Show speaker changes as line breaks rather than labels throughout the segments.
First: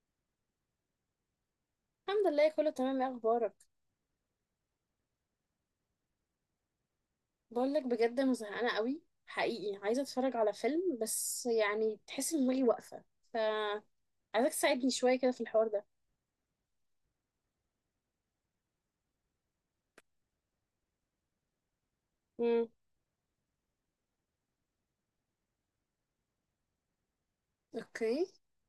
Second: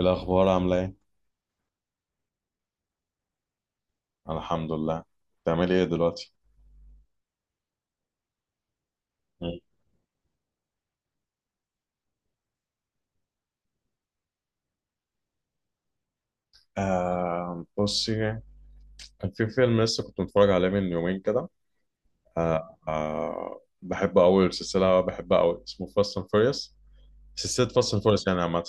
الأخبار عاملة إيه؟
الحمد لله، كله تمام. ايه اخبارك؟
الحمد لله. بتعملي إيه دلوقتي؟
بقول لك بجد، انا زهقانه قوي،
مم.
حقيقي. عايزه اتفرج على فيلم، بس يعني تحس ان دماغي واقفه. ف عايزك تساعدني شويه كده في الحوار ده.
بصي، كان في فيلم لسه كنت متفرج عليه من يومين كده.
امم.
بحب أوي السلسلة، بحبها أوي، اسمه فاست أند فيريوس. سلسلة فاست أند فيريوس
اوكي.
يعني عامة.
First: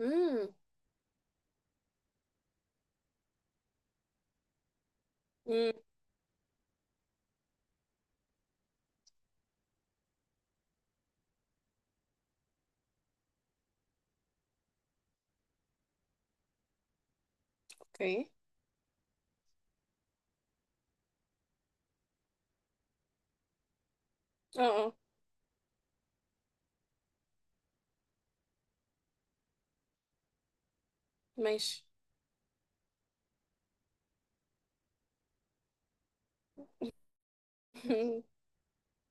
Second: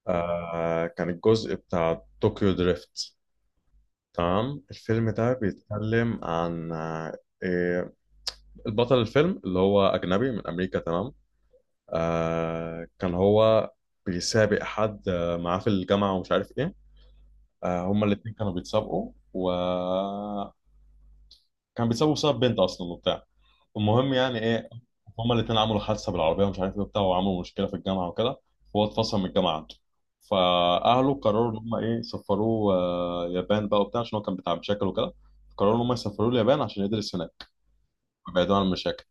امم.
كان الجزء بتاع طوكيو دريفت. تمام، الفيلم ده
امم.
بيتكلم عن آه إيه، البطل الفيلم اللي هو أجنبي من أمريكا، تمام. كان هو بيسابق حد معاه في الجامعة ومش عارف إيه. هما
اوكي.
الاتنين كانوا بيتسابقوا، بيتسابقوا بسبب بنت اصلا وبتاع. المهم يعني
اه
ايه،
اه.
هما الاتنين عملوا حادثه بالعربيه ومش عارف ايه وبتاع، وعملوا مشكله في الجامعه وكده. فهو اتفصل من الجامعه عنده. فاهله قرروا ان هما
ماشي.
ايه، سفروه اليابان بقى وبتاع عشان هو كان بتاع مشاكل وكده. قرروا ان هما يسافروه اليابان عشان يدرس هناك ويبعدوا عن المشاكل.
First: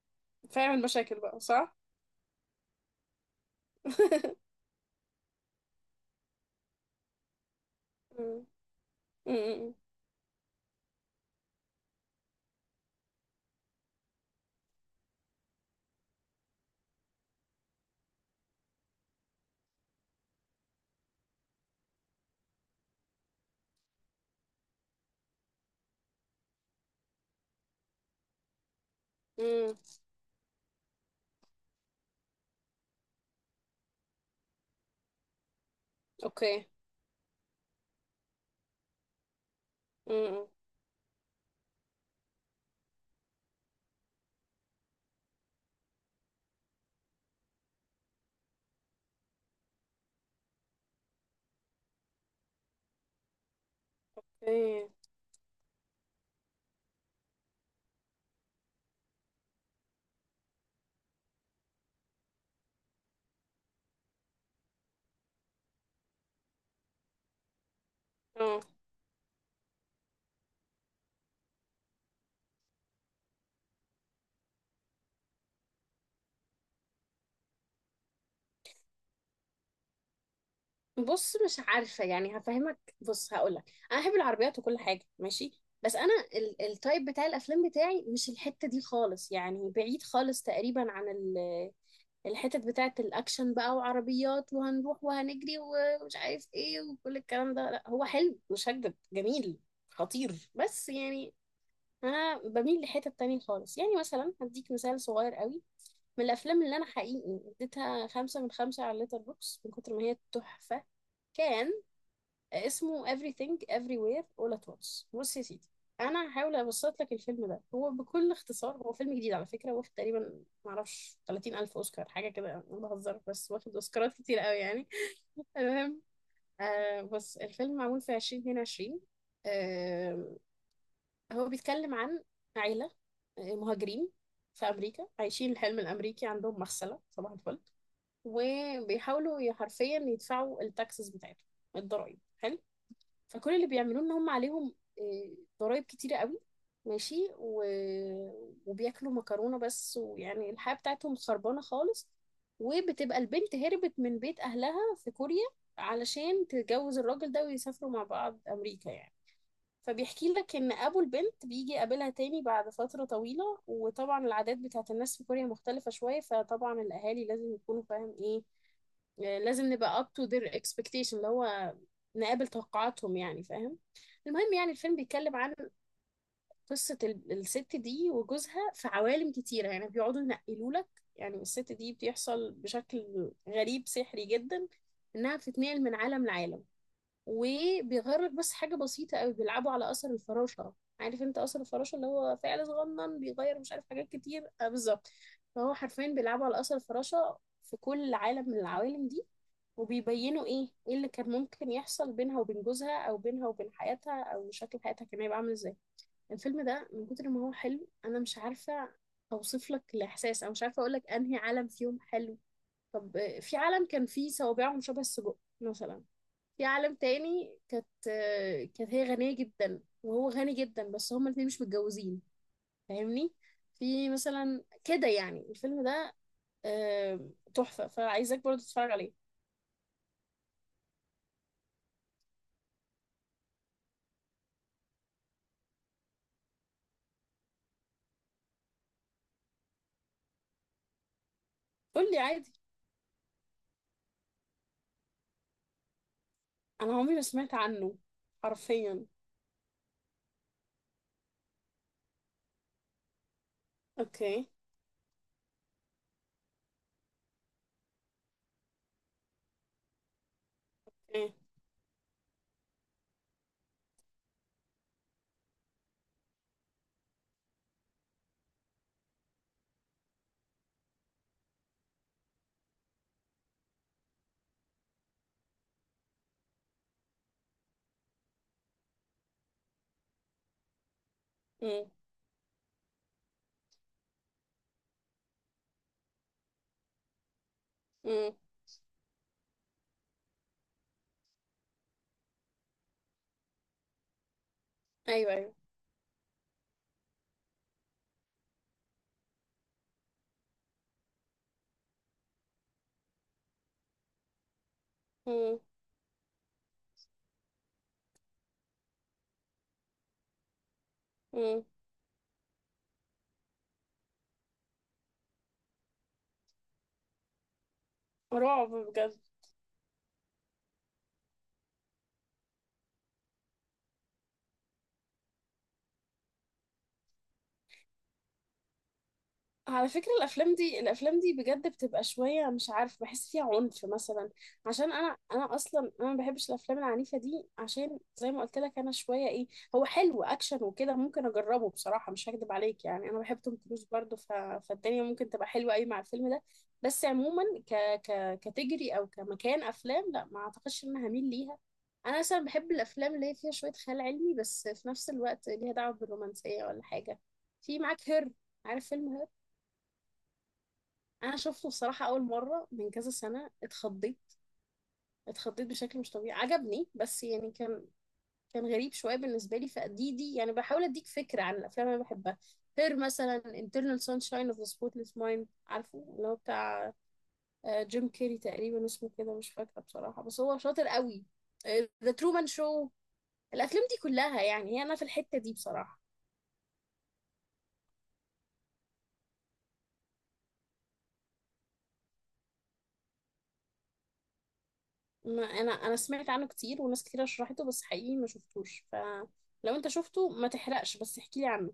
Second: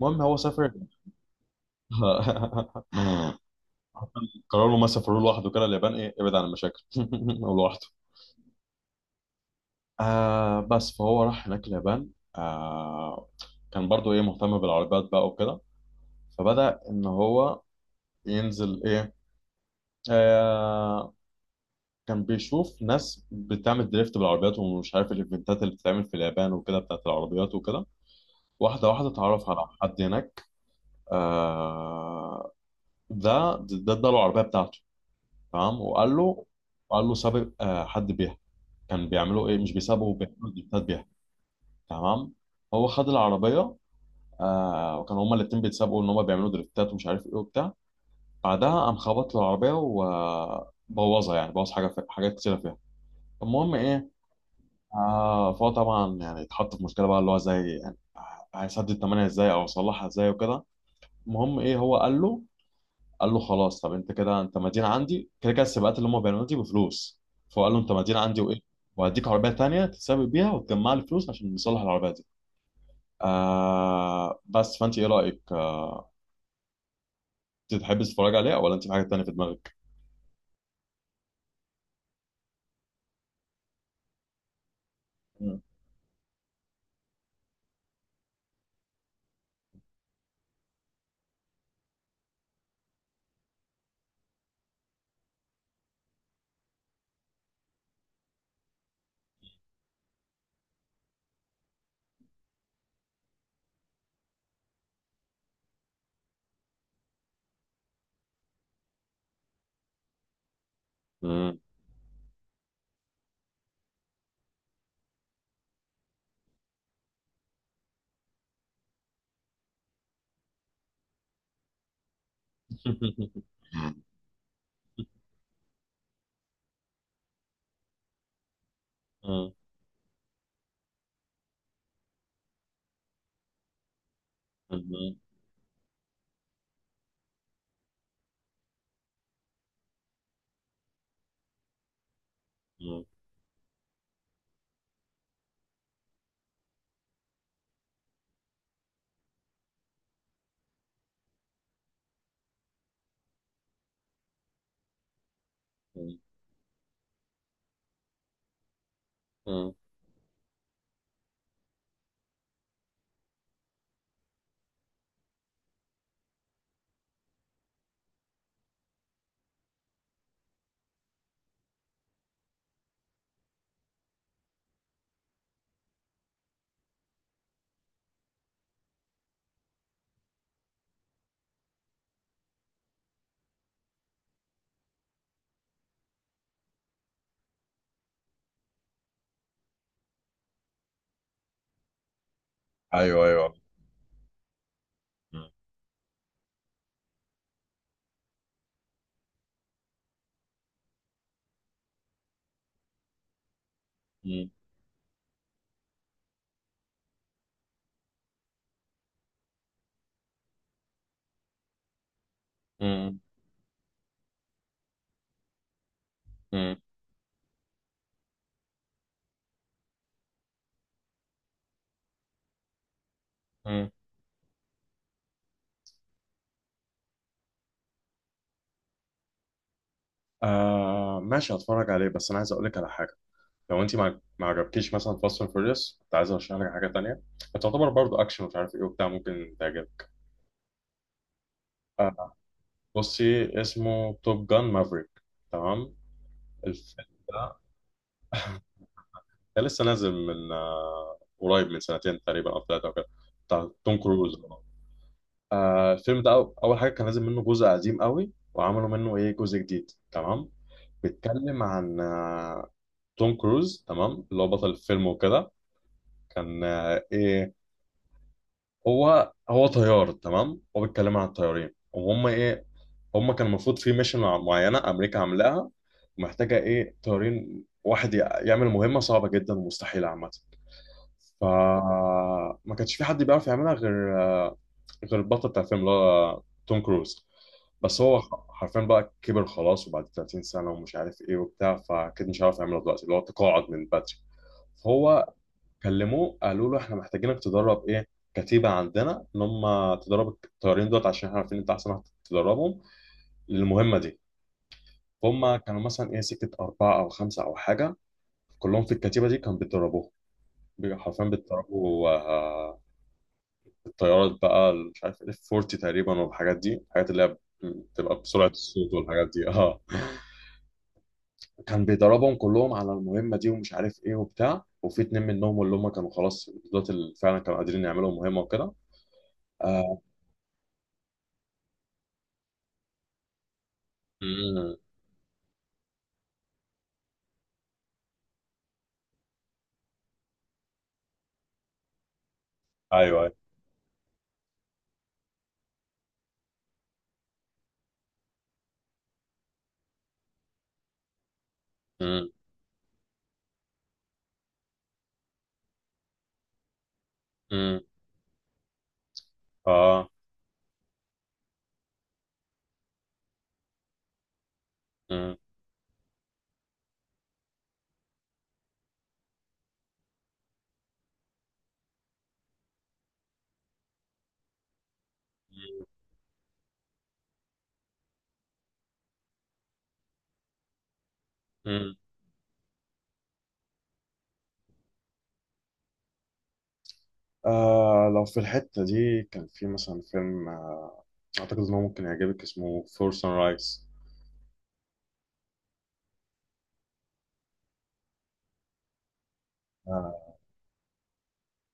المهم هو
فاهم
سافر.
المشاكل بقى، صح؟
قرروا ان هما يسافروه لوحده كده اليابان، ايه، ابعد عن المشاكل. لوحده.
امم. امم. أمم.
بس فهو راح هناك اليابان. آه كان برضو ايه، مهتم بالعربيات بقى وكده. فبدأ ان هو ينزل ايه، آه كان بيشوف ناس بتعمل دريفت بالعربيات ومش عارف الايفنتات اللي بتتعمل في اليابان وكده بتاعت العربيات وكده. واحدة واحدة اتعرف على
أمم.
حد هناك. آه ده اداله العربية بتاعته، تمام.
اوكي.
وقال له سابق حد بيها. كان بيعملوا ايه، مش بيسابقوا،
امم.
بيعملوا دريفتات بيها، تمام. هو خد العربية، وكانوا هما الاتنين بيتسابقوا، ان هما بيعملوا دريفتات ومش عارف ايه وبتاع. بعدها قام خبط له العربيه وبوظها، يعني بوظ حاجه، في حاجات كتيره فيها. المهم ايه،
اوكي.
فهو طبعا يعني اتحط في مشكله بقى، اللي هو زي يعني هيسدد الثمانيه ازاي او يصلحها ازاي وكده. المهم ايه، هو قال له قال له خلاص، طب انت كده انت مدين عندي، كده السباقات اللي هما بيعملوها دي بفلوس. فهو قال له انت مدين عندي وايه،
اه.
وهديك عربيه تانيه تتسابق بيها وتجمع لي فلوس عشان نصلح العربيه دي. بس فانت ايه رايك انت تحبي تتفرج عليه ولا انت في حاجه تانيه في دماغك؟
بص، مش عارفة يعني. هفهمك. بص، هقولك: أنا أحب العربيات وكل حاجة،
مم.
ماشي. بس أنا التايب بتاع الأفلام بتاعي مش الحتة دي خالص، يعني بعيد خالص تقريبا عن الحتت بتاعة الأكشن بقى، وعربيات، وهنروح وهنجري ومش عارف إيه وكل الكلام ده. لا هو حلو، مش هكدب، جميل، خطير، بس يعني أنا بميل لحتة تانية خالص. يعني مثلا هديك مثال صغير قوي: من الأفلام اللي أنا حقيقي اديتها خمسة من خمسة على ليتر بوكس من كتر ما هي تحفة،
مم.
كان اسمه Everything Everywhere All at Once. بص يا سيدي، انا هحاول ابسط لك الفيلم ده. هو بكل اختصار هو فيلم جديد على فكره، واخد تقريبا معرفش 30 الف اوسكار، حاجه كده. انا بهزر، بس واخد اوسكارات كتير قوي يعني. المهم، بص الفيلم معمول في 2022.
مم.
آه هو بيتكلم عن عيله مهاجرين في امريكا،
مم.
عايشين الحلم الامريكي، عندهم مغسله صباح الفل، وبيحاولوا حرفيا يدفعوا التاكسز بتاعتهم، الضرايب، حلو.
مم.
فكل اللي بيعملوه ان هم عليهم ضرائب كتيرة قوي، ماشي. وبياكلوا مكرونة بس، ويعني الحياة بتاعتهم خربانة خالص. وبتبقى البنت هربت من بيت أهلها في كوريا علشان تتجوز الراجل ده ويسافروا مع بعض أمريكا يعني.
مم.
فبيحكي لك إن أبو البنت بيجي يقابلها تاني بعد فترة طويلة، وطبعا العادات بتاعت الناس في كوريا مختلفة شوية، فطبعا الأهالي لازم يكونوا فاهم إيه. لازم نبقى up to their expectation، اللي هو نقابل توقعاتهم، يعني فاهم. المهم، يعني الفيلم بيتكلم عن قصة الست دي وجوزها في عوالم كتيرة. يعني بيقعدوا ينقلوا لك، يعني الست دي، بيحصل بشكل غريب سحري جدا انها بتتنقل من عالم لعالم، وبيغير لك بس حاجة بسيطة قوي. بيلعبوا على أثر الفراشة. عارف انت أثر الفراشة، اللي هو فعل صغنن
ايوه ايوه.
بيغير مش عارف حاجات كتير، آه بالظبط.
مم.
فهو حرفيا بيلعبوا على أثر الفراشة في كل عالم من العوالم دي، وبيبينوا ايه اللي كان ممكن يحصل بينها وبين جوزها، او بينها وبين حياتها،
مم.
او شكل حياتها كان هيبقى عامل ازاي. الفيلم ده من كتر ما هو حلو، انا مش عارفة اوصف لك الاحساس، او مش عارفة اقول لك انهي عالم فيهم حلو. طب
مم.
في عالم كان فيه صوابعهم شبه السجق مثلا. في
مم.
عالم تاني كانت هي غنية جدا وهو غني جدا، بس هما الاتنين مش متجوزين، فاهمني؟
مم.
في مثلا كده يعني. الفيلم ده آه، تحفة، فعايزاك برضه تتفرج عليه.
ماشي، هتفرج عليه، بس انا عايز اقول لك على حاجه. لو انت ما عجبكيش مثلا فاست اند فيوريوس، كنت عايز ارشح لك حاجه تانية، هتعتبر برضه اكشن مش عارف ايه وبتاع، ممكن تعجبك.
قول لي
آه
عادي.
بصي، اسمه توب جان مافريك، تمام.
انا
الفيلم
عمري ما سمعت
ده
عنه حرفيا.
ده لسه نازل من قريب من سنتين تقريبا او ثلاثه او كده، بتاع توم كروز.
اوكي.
الفيلم ده اول حاجه كان نازل منه جزء قديم قوي، وعملوا منه ايه، جزء جديد، تمام.
ايه.
بيتكلم عن توم كروز، تمام، اللي هو بطل الفيلم وكده. كان ايه، هو طيار، تمام. هو بيتكلم عن الطيارين، وهم ايه، هم كان المفروض في ميشن معينه امريكا عاملاها، ومحتاجه ايه، طيارين، واحد يعمل مهمه صعبه جدا ومستحيله عامه.
امم.
فما كانش في حد بيعرف يعملها غير البطل بتاع الفيلم، اللي هو توم كروز. بس هو
امم.
حرفيا بقى كبر خلاص، وبعد 30 سنة ومش عارف ايه وبتاع، فأكيد مش عارف يعملها دلوقتي، اللي هو تقاعد من بدري. فهو
ايوه ايوه.
كلموه قالوا له احنا محتاجينك تدرب ايه، كتيبة عندنا، ان هم تدرب الطيارين دول عشان احنا عارفين انت احسن واحد تدربهم للمهمة دي. فهم
امم.
كانوا مثلا ايه، سكة أربعة أو خمسة أو حاجة، كلهم في الكتيبة دي كانوا بيتدربوهم. حرفيا
امم.
بيتدربوا الطيارات بقى مش عارف اف 40 تقريبا، والحاجات دي، الحاجات اللي هي بتبقى بسرعه
رعب
الصوت
بجد.
والحاجات دي، اه. كان بيدربهم كلهم على المهمه دي ومش عارف ايه وبتاع، وفي اتنين منهم اللي هم كانوا خلاص دولت اللي فعلا كانوا قادرين يعملوا مهمه وكده.
على
آه.
فكرة، الأفلام دي الأفلام دي بجد بتبقى شوية مش عارف، بحس فيها عنف مثلا.
مم.
عشان أنا أصلا أنا ما بحبش الأفلام العنيفة دي، عشان زي ما قلت لك أنا شوية إيه. هو حلو، أكشن وكده، ممكن أجربه بصراحة، مش هكدب عليك، يعني أنا
ايوه ايوه.
بحب توم كروز برضه ف... فالدنيا ممكن تبقى حلوة أوي مع الفيلم ده. بس عموما كتجري أو كمكان أفلام، لا ما أعتقدش إن أنا هميل ليها. أنا
مم.
مثلا بحب الأفلام اللي هي فيها شوية خيال علمي، بس في نفس الوقت ليها دعوة بالرومانسية ولا حاجة. في
مم.
معاك هير، عارف فيلم؟
اه.
انا شفته بصراحه اول مره من كذا سنه، اتخضيت.
مم.
اتخضيت بشكل مش طبيعي. عجبني بس يعني كان غريب شويه بالنسبه لي. فدي يعني بحاول اديك فكره عن الافلام اللي انا بحبها. غير مثلا Internal Sunshine of the Spotless Mind، عارفه اللي هو بتاع جيم كيري، تقريبا اسمه كده مش فاكره بصراحه، بس هو شاطر قوي.
مم.
The Truman Show. الافلام دي كلها، يعني هي انا في الحته دي بصراحه.
لو في الحته دي، كان في مثلا فيلم اعتقد انه ممكن يعجبك، اسمه فور سان رايز.
ما انا سمعت عنه كتير وناس كتير شرحته، بس حقيقي ما شفتوش. فلو انت شفته ما تحرقش، بس احكي لي عنه.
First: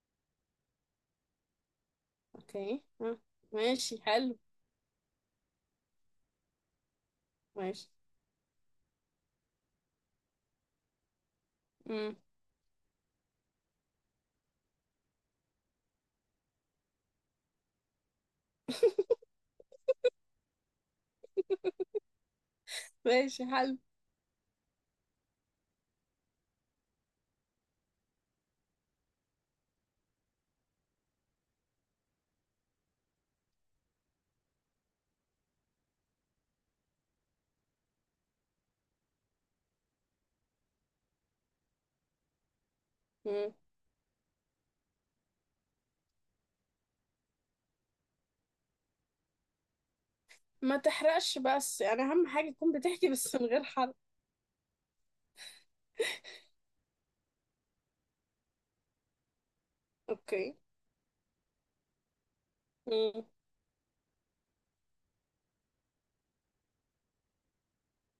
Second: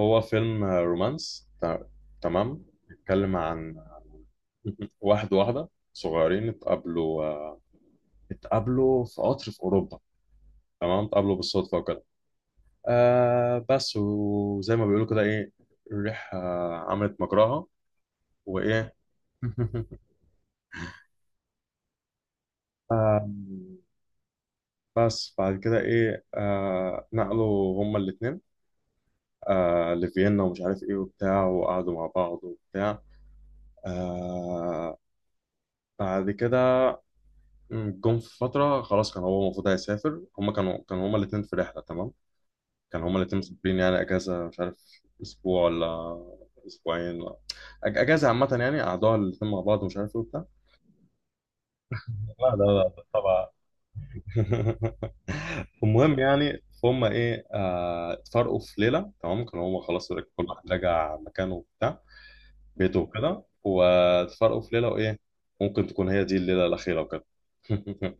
هو فيلم رومانس، تمام،
اوكي. ها.
بيتكلم عن
ماشي حلو.
واحد وواحدة صغيرين اتقابلوا
ماشي.
اتقابلوا في قطر في أوروبا، تمام. اتقابلوا بالصدفة وكده.
مم.
بس وزي ما بيقولوا كده ايه، الريحة عملت مجراها وإيه. آه
ماشي حلو.
بس بعد كده إيه نقلوا هما الاتنين لفيينا ومش عارف إيه وبتاع، وقعدوا مع بعض وبتاع. آه بعد كده، مم، جم في فترة خلاص كان هو المفروض هيسافر، هما كانوا هما الاتنين في رحلة، تمام. كانوا هما الاتنين
مم.
مسافرين، يعني أجازة، مش عارف أسبوع ولا أسبوعين ولا، أجازة عامة يعني قعدوها الاتنين مع بعض ومش عارف إيه وبتاع.
ما تحرقش، بس يعني اهم حاجة
لا لا
تكون
لا
بتحكي بس
طبعا.
من غير حرق.
المهم يعني، فهم إيه اتفرقوا في ليلة، تمام. كانوا هما خلاص كل
اوكي.
واحد راجع مكانه وبتاع، بيته
مم.
وكده، واتفرقوا في ليلة، وإيه، ممكن تكون هي دي الليلة الأخيرة وكده.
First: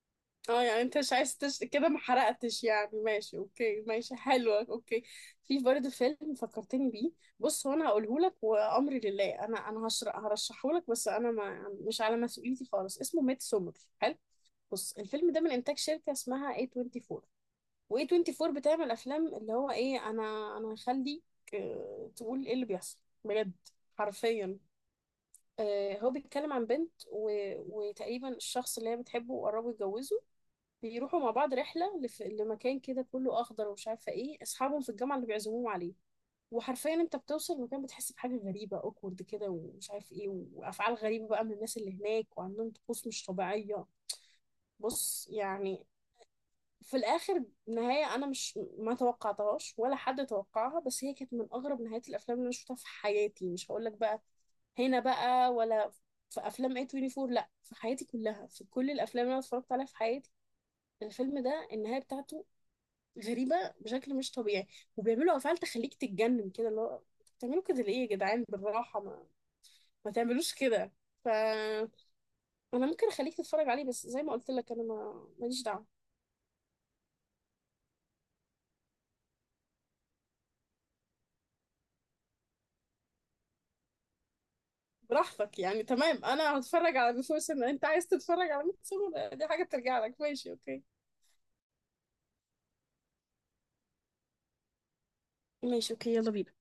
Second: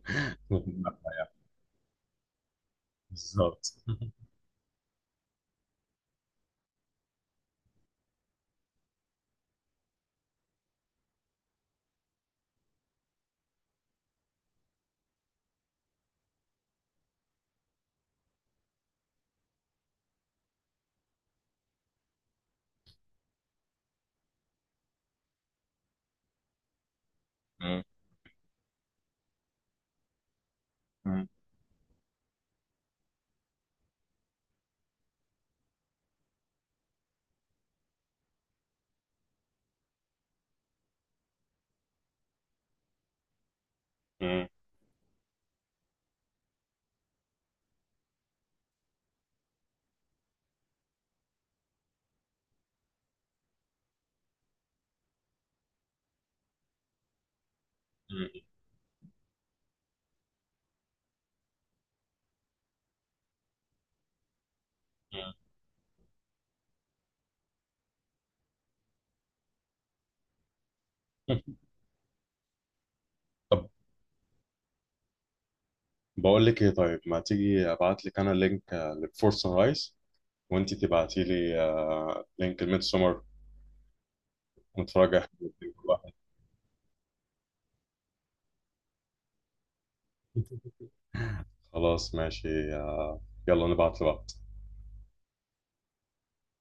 اه يعني انت مش عايز كده ما حرقتش يعني، ماشي
بالظبط.
اوكي، ماشي حلوة، اوكي. في برضه فيلم فكرتني بيه. بص هو انا هقوله لك وامري لله. انا هرشحه لك، بس انا ما مش على مسؤوليتي خالص. اسمه ميد سومر، حلو. بص الفيلم ده من انتاج شركة اسمها A24. واي 24 بتعمل افلام، اللي هو ايه. انا هخليك تقول ايه اللي بيحصل بجد، حرفيا. هو بيتكلم عن بنت وتقريبا الشخص اللي هي بتحبه، وقربوا يتجوزوا. بيروحوا
مم.
مع بعض رحله لمكان كده كله اخضر، ومش عارفه ايه، اصحابهم في الجامعه اللي بيعزموهم عليه. وحرفيا انت بتوصل المكان، بتحس بحاجه غريبه، اوكورد كده، ومش عارف ايه، وافعال غريبه بقى من الناس اللي هناك، وعندهم طقوس مش طبيعيه.
مم.
بص يعني في الاخر، نهايه انا مش ما توقعتهاش ولا حد توقعها، بس هي كانت من اغرب نهايات الافلام اللي انا شفتها في حياتي. مش هقول لك بقى. هنا بقى، ولا في افلام اي 24، لا في حياتي كلها،
مم.
في كل الافلام اللي انا اتفرجت عليها في حياتي، الفيلم ده النهايه بتاعته غريبه بشكل مش طبيعي.
مم.
وبيعملوا افعال تخليك تتجنن كده، اللي هو بتعملوا كده ليه يا جدعان؟ بالراحه ما تعملوش كده. فانا ممكن اخليك
طب،
تتفرج عليه، بس زي ما قلت لك انا ما ماليش دعوه.
بقول لك ايه، طيب ما تيجي ابعت لك انا لينك للفورس هايس، وانت تبعتي لي لينك الميد سمر، نتفرج احنا
براحتك
الاتنين
يعني،
كل واحد.
تمام. انا هتفرج على بيفور سن، انت عايز تتفرج على ميت سمر دي حاجة ترجع لك. ماشي اوكي،
خلاص ماشي يلا نبعت لبعض.
ماشي اوكي، يلا بينا.